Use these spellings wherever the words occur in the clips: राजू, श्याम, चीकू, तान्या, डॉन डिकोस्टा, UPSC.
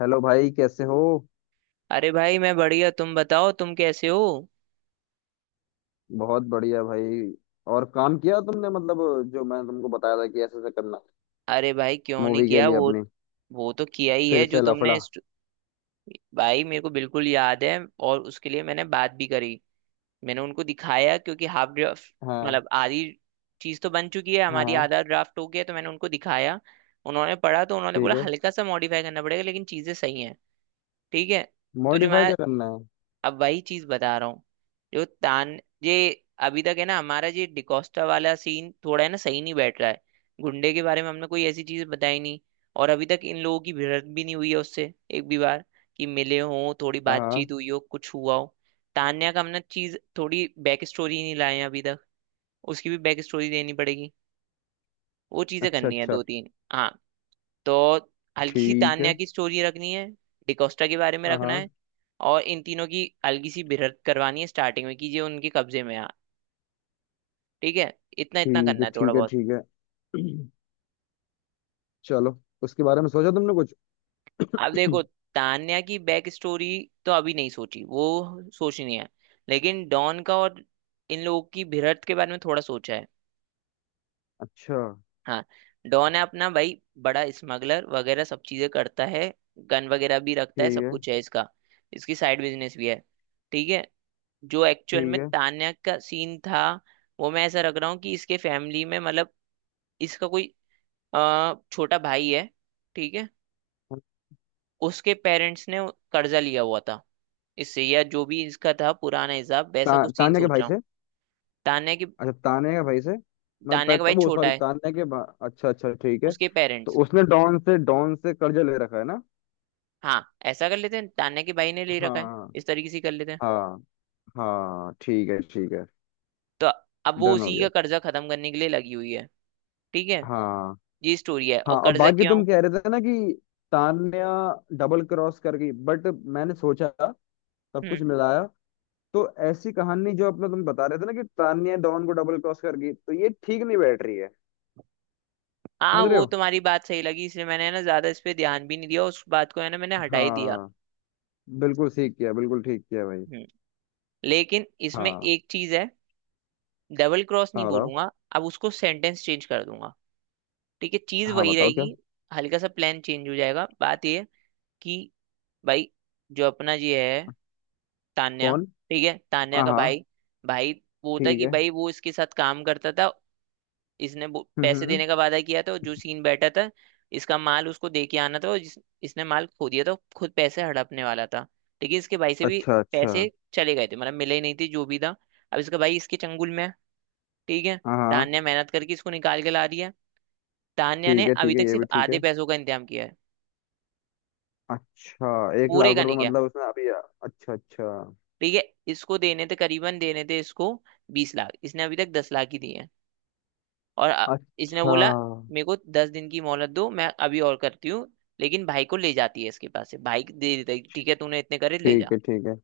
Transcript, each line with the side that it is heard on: left: Hello भाई, कैसे हो?
right: अरे भाई, मैं बढ़िया। तुम बताओ, तुम कैसे हो?
left: बहुत बढ़िया भाई। और काम किया तुमने? मतलब जो मैं तुमको बताया था कि ऐसे ऐसे करना,
right: अरे भाई, क्यों नहीं
left: मूवी के
right: किया
left: लिए
right: वो।
left: अपनी।
right: वो तो किया ही
left: फिर
right: है जो
left: से लफड़ा।
right: तुमने भाई, मेरे को बिल्कुल याद है। और उसके लिए मैंने बात भी करी। मैंने उनको दिखाया क्योंकि हाफ ड्राफ्ट,
left: हाँ
right: मतलब आधी चीज तो बन चुकी है हमारी।
left: हाँ,
right: आधा ड्राफ्ट हो गया तो मैंने उनको दिखाया। उन्होंने पढ़ा तो उन्होंने
left: ठीक
right: बोला
left: है।
right: हल्का सा मॉडिफाई करना पड़ेगा, लेकिन चीजें सही हैं। ठीक है। तो जो
left: मॉडिफाई
right: मैं
left: क्या करना है?
right: अब वही चीज बता रहा हूँ। जो तान ये अभी तक है ना, हमारा ये डिकोस्टा वाला सीन थोड़ा है ना सही नहीं बैठ रहा है। गुंडे के बारे में हमने कोई ऐसी चीज बताई नहीं। और अभी तक इन लोगों की भिड़ंत भी नहीं हुई है उससे एक भी बार, कि मिले हों, थोड़ी
left: हाँ हाँ।
right: बातचीत हुई हो, कुछ हुआ हो। तान्या का हमने चीज थोड़ी बैक स्टोरी नहीं लाए हैं अभी तक। उसकी भी बैक स्टोरी देनी पड़ेगी। वो चीजें
left: अच्छा
right: करनी है
left: अच्छा,
right: दो तीन, हाँ। तो हल्की सी
left: ठीक
right: तान्या
left: है।
right: की स्टोरी रखनी है। डिकोस्टा के बारे में
left: हाँ
right: रखना है।
left: हाँ।
right: और इन तीनों की हल्की सी भिड़ंत करवानी है स्टार्टिंग में, कि ये उनके कब्जे में आ। ठीक है। इतना इतना
left: ठीक
right: करना
left: है
right: है, थोड़ा
left: ठीक है
right: बहुत।
left: ठीक है। चलो, उसके बारे में सोचा तुमने कुछ?
right: अब देखो, तान्या की बैक स्टोरी तो अभी नहीं सोची, वो सोचनी है। लेकिन डॉन का और इन लोगों की भिड़ंत के बारे में थोड़ा सोचा है।
left: अच्छा,
right: हाँ। डॉन है अपना भाई, बड़ा स्मगलर वगैरह सब चीजें करता है। गन वगैरह भी रखता है,
left: ठीक
right: सब
left: है
right: कुछ है इसका। इसकी साइड बिजनेस भी है। ठीक है। जो एक्चुअल
left: ठीक
right: में
left: है।
right: तान्या का सीन था, वो मैं ऐसा रख रहा हूँ कि इसके फैमिली में, मतलब इसका कोई छोटा भाई है। ठीक है। उसके पेरेंट्स ने कर्जा लिया हुआ था इससे, या जो भी इसका था पुराना हिसाब, वैसा कुछ सीन
left: तान्या के
right: सोच
left: भाई
right: रहा हूँ।
left: से?
right: तान्या की।
left: अच्छा, तान्या के भाई से। मतलब
right: तान्या का
left: त, त,
right: भाई
left: वो
right: छोटा
left: सॉरी
right: है।
left: तान्या के अच्छा अच्छा, ठीक है।
right: उसके
left: तो
right: पेरेंट्स।
left: उसने डॉन से कर्जा ले रखा है ना?
right: हाँ, ऐसा कर लेते हैं, तान्या के भाई ने ले रखा है।
left: हाँ
right: इस तरीके से कर लेते हैं।
left: हाँ। हाँ, ठीक है ठीक है।
right: तो अब वो
left: डन हो
right: उसी
left: गया।
right: का कर्जा खत्म करने के लिए लगी हुई है। ठीक है।
left: हाँ
right: ये स्टोरी है।
left: हाँ।
right: और
left: और
right: कर्जा
left: बाकी तुम
right: क्यों।
left: कह रहे थे ना कि तान्या डबल क्रॉस कर गई बट मैंने सोचा, सब कुछ
right: हम्म।
left: मिलाया तो ऐसी कहानी, जो अपना तुम बता रहे थे ना कि तान्या डॉन को डबल क्रॉस कर गई, तो ये ठीक नहीं बैठ रही है।
right: हाँ,
left: समझ रहे
right: वो
left: हो?
right: तुम्हारी बात सही लगी, इसलिए मैंने ना ज्यादा इस पे ध्यान भी नहीं दिया उस बात को, है ना, मैंने हटा ही दिया।
left: हाँ, बिल्कुल ठीक किया, बिल्कुल ठीक किया भाई।
right: हम्म। लेकिन इसमें
left: हाँ।
right: एक चीज है। डबल क्रॉस नहीं
left: हाँ बताओ।
right: बोलूंगा। अब उसको सेंटेंस चेंज कर दूंगा, ठीक है, चीज
left: हाँ
right: वही
left: बताओ क्या?
right: रहेगी। हल्का सा प्लान चेंज हो जाएगा। बात ये है कि भाई, जो अपना ये है, तान्या,
left: कौन?
right: ठीक है, तान्या
left: हाँ
right: का
left: हाँ।
right: भाई, भाई वो था
left: ठीक
right: कि
left: है।
right: भाई, वो इसके साथ काम करता था। इसने वो
left: हम्म हम्म,
right: पैसे
left: हम्म।
right: देने का वादा किया था, और जो सीन बैठा था, इसका माल उसको दे के आना था और इसने माल खो दिया था, खुद पैसे हड़पने वाला था। ठीक है। इसके भाई से भी
left: अच्छा अच्छा।
right: पैसे चले गए थे, मतलब मिले ही नहीं थे जो भी था। अब इसका भाई इसके चंगुल में है। ठीक है।
left: हाँ हाँ,
right: तान्या मेहनत करके इसको निकाल के ला रही है। तान्या ने
left: ठीक है
right: अभी
left: ठीक है,
right: तक
left: ये भी
right: सिर्फ
left: ठीक
right: आधे
left: है।
right: पैसों का इंतजाम किया है,
left: अच्छा, एक
right: पूरे
left: लाख
right: का नहीं
left: रुपए
right: किया।
left: मतलब उसने अच्छा अच्छा।
right: ठीक है। इसको देने थे करीबन, देने थे इसको 20 लाख। इसने अभी तक 10 लाख ही दिए हैं। और इसने
left: अच्छा।
right: बोला मेरे को 10 दिन की मोहलत दो, मैं अभी और करती हूँ। लेकिन भाई को ले जाती है इसके पास से, भाई दे देता है कि ठीक है, तूने इतने करे ले जा।
left: ठीक है ठीक है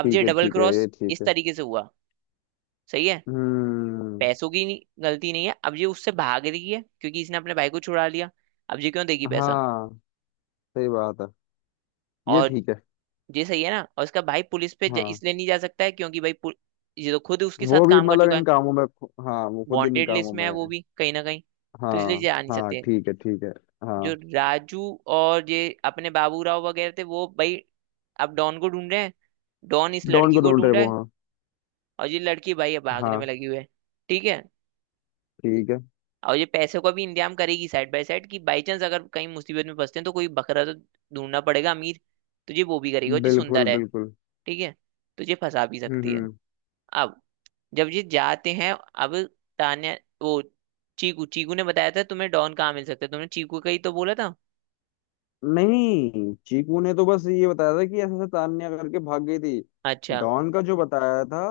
right: अब ये
left: है।
right: डबल
left: ठीक है, ये
right: क्रॉस
left: ठीक
right: इस
left: है।
right: तरीके से हुआ। सही है।
left: हम्म।
right: पैसों की नहीं, गलती नहीं है। अब ये उससे भाग रही है क्योंकि इसने अपने भाई को छुड़ा लिया। अब ये क्यों देगी पैसा।
left: हाँ, सही बात है। ये
right: और
left: ठीक है।
right: ये सही है ना। और इसका भाई पुलिस पे
left: हाँ,
right: इसलिए नहीं जा सकता है क्योंकि ये तो खुद उसके
left: वो
right: साथ
left: भी
right: काम कर
left: मतलब
right: चुका
left: इन
right: है।
left: कामों में खु- हाँ वो खुद इन
right: वांटेड
left: कामों
right: लिस्ट में
left: में
right: है वो
left: है।
right: भी कहीं ना कहीं, तो इसलिए
left: हाँ
right: जा नहीं
left: हाँ,
right: सकते।
left: ठीक है ठीक है। हाँ।
right: जो राजू और ये अपने बाबूराव वगैरह थे वो भाई, अब डॉन को ढूंढ रहे हैं। डॉन इस
left: डॉन
right: लड़की
left: को
right: को
left: ढूंढ रहे
right: ढूंढ रहा
left: वो,
right: है।
left: हाँ।
right: और ये लड़की भाई अब भागने में
left: हाँ,
right: लगी हुई है। ठीक है।
left: ठीक है।
right: और ये पैसे का भी इंतजाम करेगी साइड बाय साइड, कि बाई चांस अगर कहीं मुसीबत में फंसते हैं तो कोई बकरा तो ढूंढना पड़ेगा अमीर। तो ये वो भी करेगा। और ये
left: बिल्कुल
right: सुंदर है,
left: बिल्कुल।
right: ठीक है, तो ये फंसा भी
left: हम्म
right: सकती है।
left: हम्म।
right: अब जब ये जाते हैं अब, तान्या, वो, चीकू चीकू ने बताया था तुम्हें डॉन कहाँ मिल सकता है, तुमने चीकू का ही तो बोला था।
left: नहीं, चीकू ने तो बस ये बताया था कि ऐसे ऐसे तान्या करके भाग गई थी।
right: अच्छा।
left: डॉन का जो बताया था,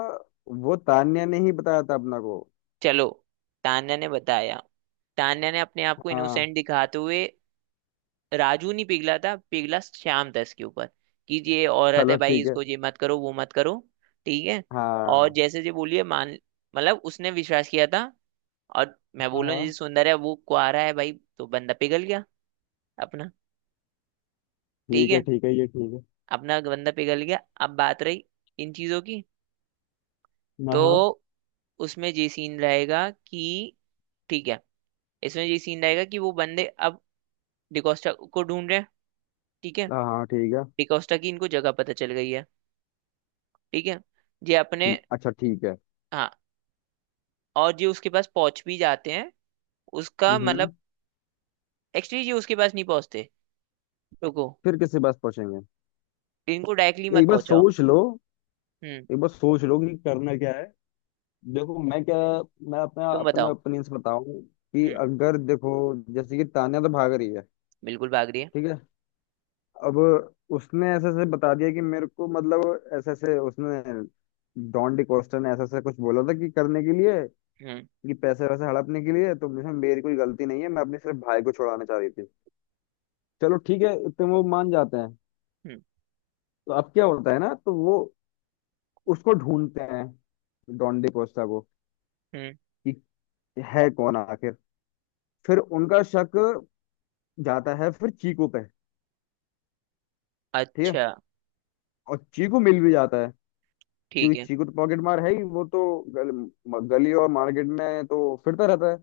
left: वो तान्या ने ही बताया था अपना को।
right: चलो, तान्या ने बताया। तान्या ने अपने आप को
left: हाँ।
right: इनोसेंट दिखाते हुए, राजू नहीं पिघला था, पिघला श्याम था इसके ऊपर। कि ये औरत है
left: चलो,
right: भाई,
left: ठीक है।
right: इसको ये मत करो वो मत करो। ठीक है। और
left: हाँ
right: जैसे जी बोलिए मान, मतलब उसने विश्वास किया था। और मैं
left: हाँ।
right: बोल रहा
left: हाँ,
right: हूँ, जैसे सुंदर है, वो कुआरा है भाई, तो बंदा पिघल गया अपना। ठीक
left: ठीक है
right: है।
left: ठीक है, ये ठीक है।
right: अपना बंदा पिघल गया। अब बात रही इन चीजों की।
left: हाँ हाँ।
right: तो उसमें ये सीन रहेगा कि, ठीक है, इसमें ये सीन रहेगा कि वो बंदे अब डिकोस्टा को ढूंढ रहे हैं। ठीक है।
left: हाँ हाँ, ठीक है।
right: डिकोस्टा की इनको जगह पता चल गई है। ठीक है। ये अपने,
left: ठीक, अच्छा ठीक है।
right: हाँ, और ये उसके पास पहुंच भी जाते हैं। उसका मतलब,
left: हम्म।
right: एक्चुअली ये उसके पास नहीं पहुंचते, रुको।
left: फिर किसके पास पहुंचेंगे?
right: इनको डायरेक्टली मत
left: एक बार
right: पहुंचाओ।
left: सोच लो।
right: हम्म।
left: एक बार सोच लो कि करना क्या है। देखो मैं क्या, मैं अपना
right: तुम
left: अपना
right: बताओ।
left: ओपिनियन बताऊं कि
right: हम्म।
left: अगर देखो, जैसे कि तान्या तो भाग रही है।
right: बिल्कुल भाग रही है।
left: ठीक है। अब उसने ऐसे ऐसे बता दिया कि मेरे को, मतलब ऐसे ऐसे उसने, डॉन डिकोस्टा ने ऐसा ऐसा कुछ बोला था कि करने के लिए,
right: हम्म।
left: कि पैसे वैसे हड़पने के लिए, तो मुझे मेरी कोई गलती नहीं है, मैं अपने सिर्फ भाई को छुड़ाना चाह रही थी। चलो ठीक है, इतने वो मान जाते हैं।
right: हम्म।
left: तो अब क्या होता है ना, तो वो उसको ढूंढते हैं, डॉन डिकोस्टा को,
right: हम्म।
left: कि है कौन आखिर। फिर उनका शक जाता है फिर चीकू पे। ठीक है।
right: अच्छा।
left: और चीकू मिल भी जाता है, क्योंकि
right: ठीक है।
left: चीकू तो पॉकेट मार है ही, वो तो गली और मार्केट में तो फिरता रहता है।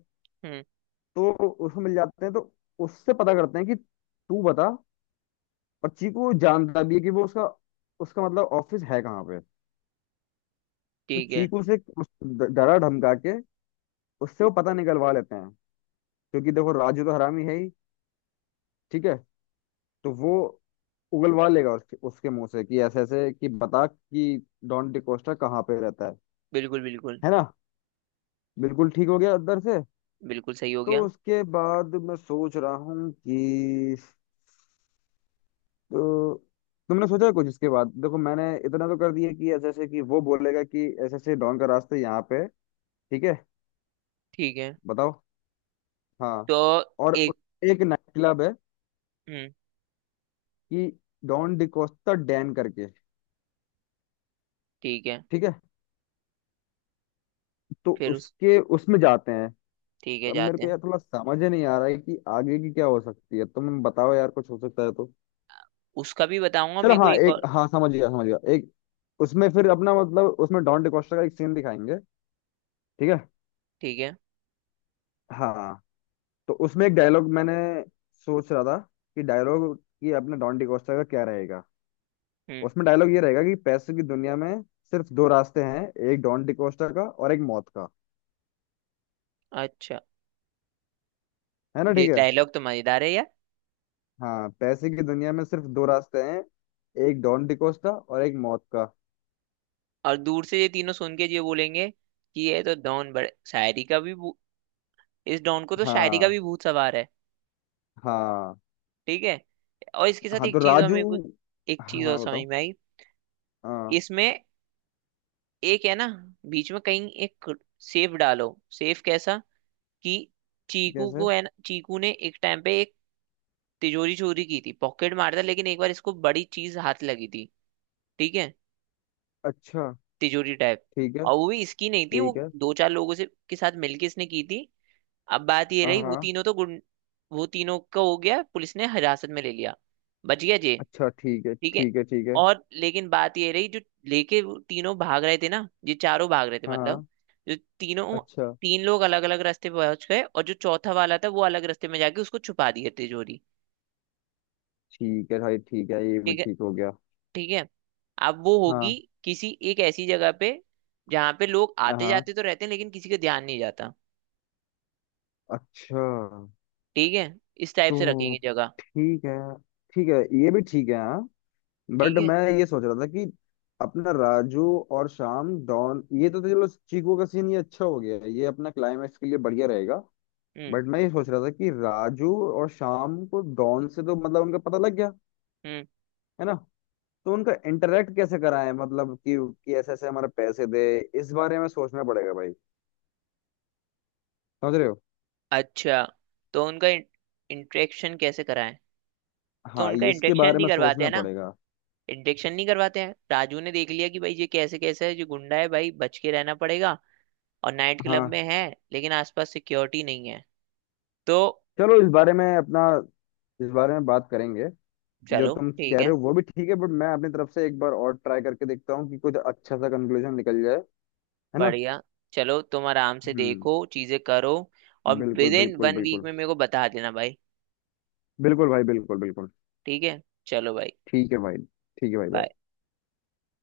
right: हम्म।
left: तो उसको मिल जाते हैं, तो उससे पता करते हैं कि तू बता। और चीकू जानता भी है कि वो उसका, उसका मतलब ऑफिस है कहाँ पे। तो
right: ठीक है।
left: चीकू से डरा धमका के उससे वो पता निकलवा लेते हैं, क्योंकि देखो राजू तो हरामी है ही। ठीक है। तो वो उगलवा लेगा उसके उसके मुंह से कि ऐसे ऐसे, कि बता कि डॉन डिकोस्टा कहाँ पे रहता है।
right: बिल्कुल। बिल्कुल।
left: है ना? बिल्कुल ठीक हो गया उधर से।
right: बिल्कुल सही हो
left: तो
right: गया।
left: उसके बाद मैं सोच रहा हूँ कि, तो तुमने सोचा है कुछ इसके बाद? देखो मैंने इतना तो कर दिया कि जैसे कि वो बोलेगा कि ऐसे ऐसे डॉन का रास्ता यहाँ पे है, ठीक है?
right: ठीक है।
left: बताओ। हाँ।
right: तो
left: और
right: एक,
left: उस- एक नाइट क्लब है
right: हम्म,
left: कि डॉन डिकोस्टा डैन करके।
right: ठीक है,
left: ठीक है। तो
right: फिर उस,
left: उसके उसमें जाते हैं।
right: ठीक है,
left: अब मेरे
right: जाते
left: को
right: हैं।
left: यार थोड़ा समझ ही नहीं आ रहा है कि आगे की क्या हो सकती है। तुम बताओ यार, कुछ हो सकता है तो।
right: उसका भी बताऊंगा।
left: चलो
right: मेरे को
left: हाँ,
right: एक
left: एक,
right: और,
left: हाँ समझ गया समझ गया। एक उसमें फिर अपना, मतलब उसमें डॉन डिकोस्टा का एक सीन दिखाएंगे। ठीक है।
right: ठीक है,
left: हाँ। तो उसमें एक डायलॉग मैंने सोच रहा था कि डायलॉग ये अपने डॉन डिकोस्टा का क्या रहेगा।
right: हम्म,
left: उसमें डायलॉग ये रहेगा कि पैसे की दुनिया में सिर्फ दो रास्ते हैं, एक डॉन डिकोस्टा का और एक मौत का।
right: अच्छा,
left: है ना,
right: ये
left: ठीक है?
right: डायलॉग तो मजेदार है यार।
left: हाँ, पैसे की दुनिया में सिर्फ दो रास्ते हैं, एक डॉन डिकोस्टा और एक मौत का।
right: और दूर से ये तीनों सुन के ये बोलेंगे कि ये तो डॉन बड़े शायरी का भी इस डॉन को तो शायरी का
left: हाँ
right: भी भूत सवार है।
left: हाँ।
right: ठीक है। और इसके साथ
left: हाँ तो
right: एक चीज और
left: राजू।
right: मेरे को, एक चीज और
left: हाँ
right: समझ
left: बताओ।
right: में आई।
left: हाँ।
right: इसमें एक है ना, बीच में कहीं एक सेफ डालो। सेफ कैसा? कि चीकू
left: कैसे?
right: को है ना, चीकू ने एक टाइम पे एक तिजोरी चोरी की थी। पॉकेट मारता, लेकिन एक बार इसको बड़ी चीज हाथ लगी थी। ठीक है।
left: अच्छा,
right: तिजोरी टाइप।
left: ठीक है
right: और वो भी इसकी नहीं थी,
left: ठीक
right: वो
left: है।
right: दो चार लोगों से के साथ मिलके इसने की थी। अब बात ये
left: हाँ
right: रही, वो
left: हाँ,
right: तीनों तो गुंड वो तीनों का हो गया, पुलिस ने हिरासत में ले लिया। बच गया जे।
left: अच्छा, ठीक है
right: ठीक है।
left: ठीक है ठीक है।
right: और लेकिन बात ये रही, जो लेके वो तीनों भाग रहे थे ना, ये चारों भाग रहे थे, मतलब
left: हाँ।
right: जो तीनों,
left: अच्छा,
right: तीन लोग अलग अलग रास्ते पहुंच गए, और जो चौथा वाला था वो अलग रास्ते में जाके उसको छुपा दिया तिजोरी।
left: ठीक है भाई, ठीक है, ये भी
right: ठीक है।
left: ठीक हो गया।
right: ठीक है। अब वो होगी
left: हाँ
right: किसी एक ऐसी जगह पे जहां पे लोग आते
left: हाँ।
right: जाते तो रहते हैं, लेकिन किसी का ध्यान नहीं जाता।
left: अच्छा।
right: ठीक है। इस टाइप से
left: तो
right: रखेंगे जगह।
left: ठीक है, ठीक है, ये भी ठीक है। हाँ,
right: ठीक
left: बट
right: है।
left: मैं ये सोच रहा था कि अपना राजू और श्याम डॉन, ये तो चलो चीकू का सीन ये अच्छा हो गया है, ये अपना क्लाइमैक्स के लिए बढ़िया रहेगा।
right: हम्म।
left: बट मैं ये सोच रहा था कि राजू और श्याम को डॉन से तो मतलब उनका पता लग गया।
right: हम्म।
left: है ना? तो उनका इंटरेक्ट कैसे कराएं? मतलब कि ऐसे ऐसे हमारे पैसे दे। इस बारे में सोचना पड़ेगा भाई। समझ रहे हो?
right: अच्छा, तो उनका इंट्रेक्शन कैसे कराएं। तो
left: हाँ,
right: उनका
left: इसके
right: इंट्रेक्शन
left: बारे
right: नहीं
left: में
right: करवाते
left: सोचना
right: हैं ना।
left: पड़ेगा।
right: इंट्रेक्शन नहीं करवाते हैं। राजू ने देख लिया कि भाई ये कैसे कैसे है, जो गुंडा है भाई, बच के रहना पड़ेगा। और नाइट क्लब
left: हाँ,
right: में है, लेकिन आसपास सिक्योरिटी नहीं है। तो
left: चलो इस बारे में अपना, इस बारे में बात करेंगे। जो
right: चलो
left: तुम कह
right: ठीक
left: रहे
right: है।
left: हो वो भी ठीक है, बट मैं अपनी तरफ से एक बार और ट्राई करके देखता हूँ कि कुछ अच्छा सा कंक्लूजन निकल जाए। है ना?
right: बढ़िया। चलो, तुम आराम से
left: हम्म।
right: देखो, चीजें करो। और
left: बिल्कुल
right: विद इन
left: बिल्कुल
right: 1 वीक
left: बिल्कुल।
right: में मेरे को बता देना भाई।
left: बिल्कुल भाई, बिल्कुल बिल्कुल।
right: ठीक है। चलो भाई।
left: ठीक है भाई, ठीक है भाई भाई।
right: bye।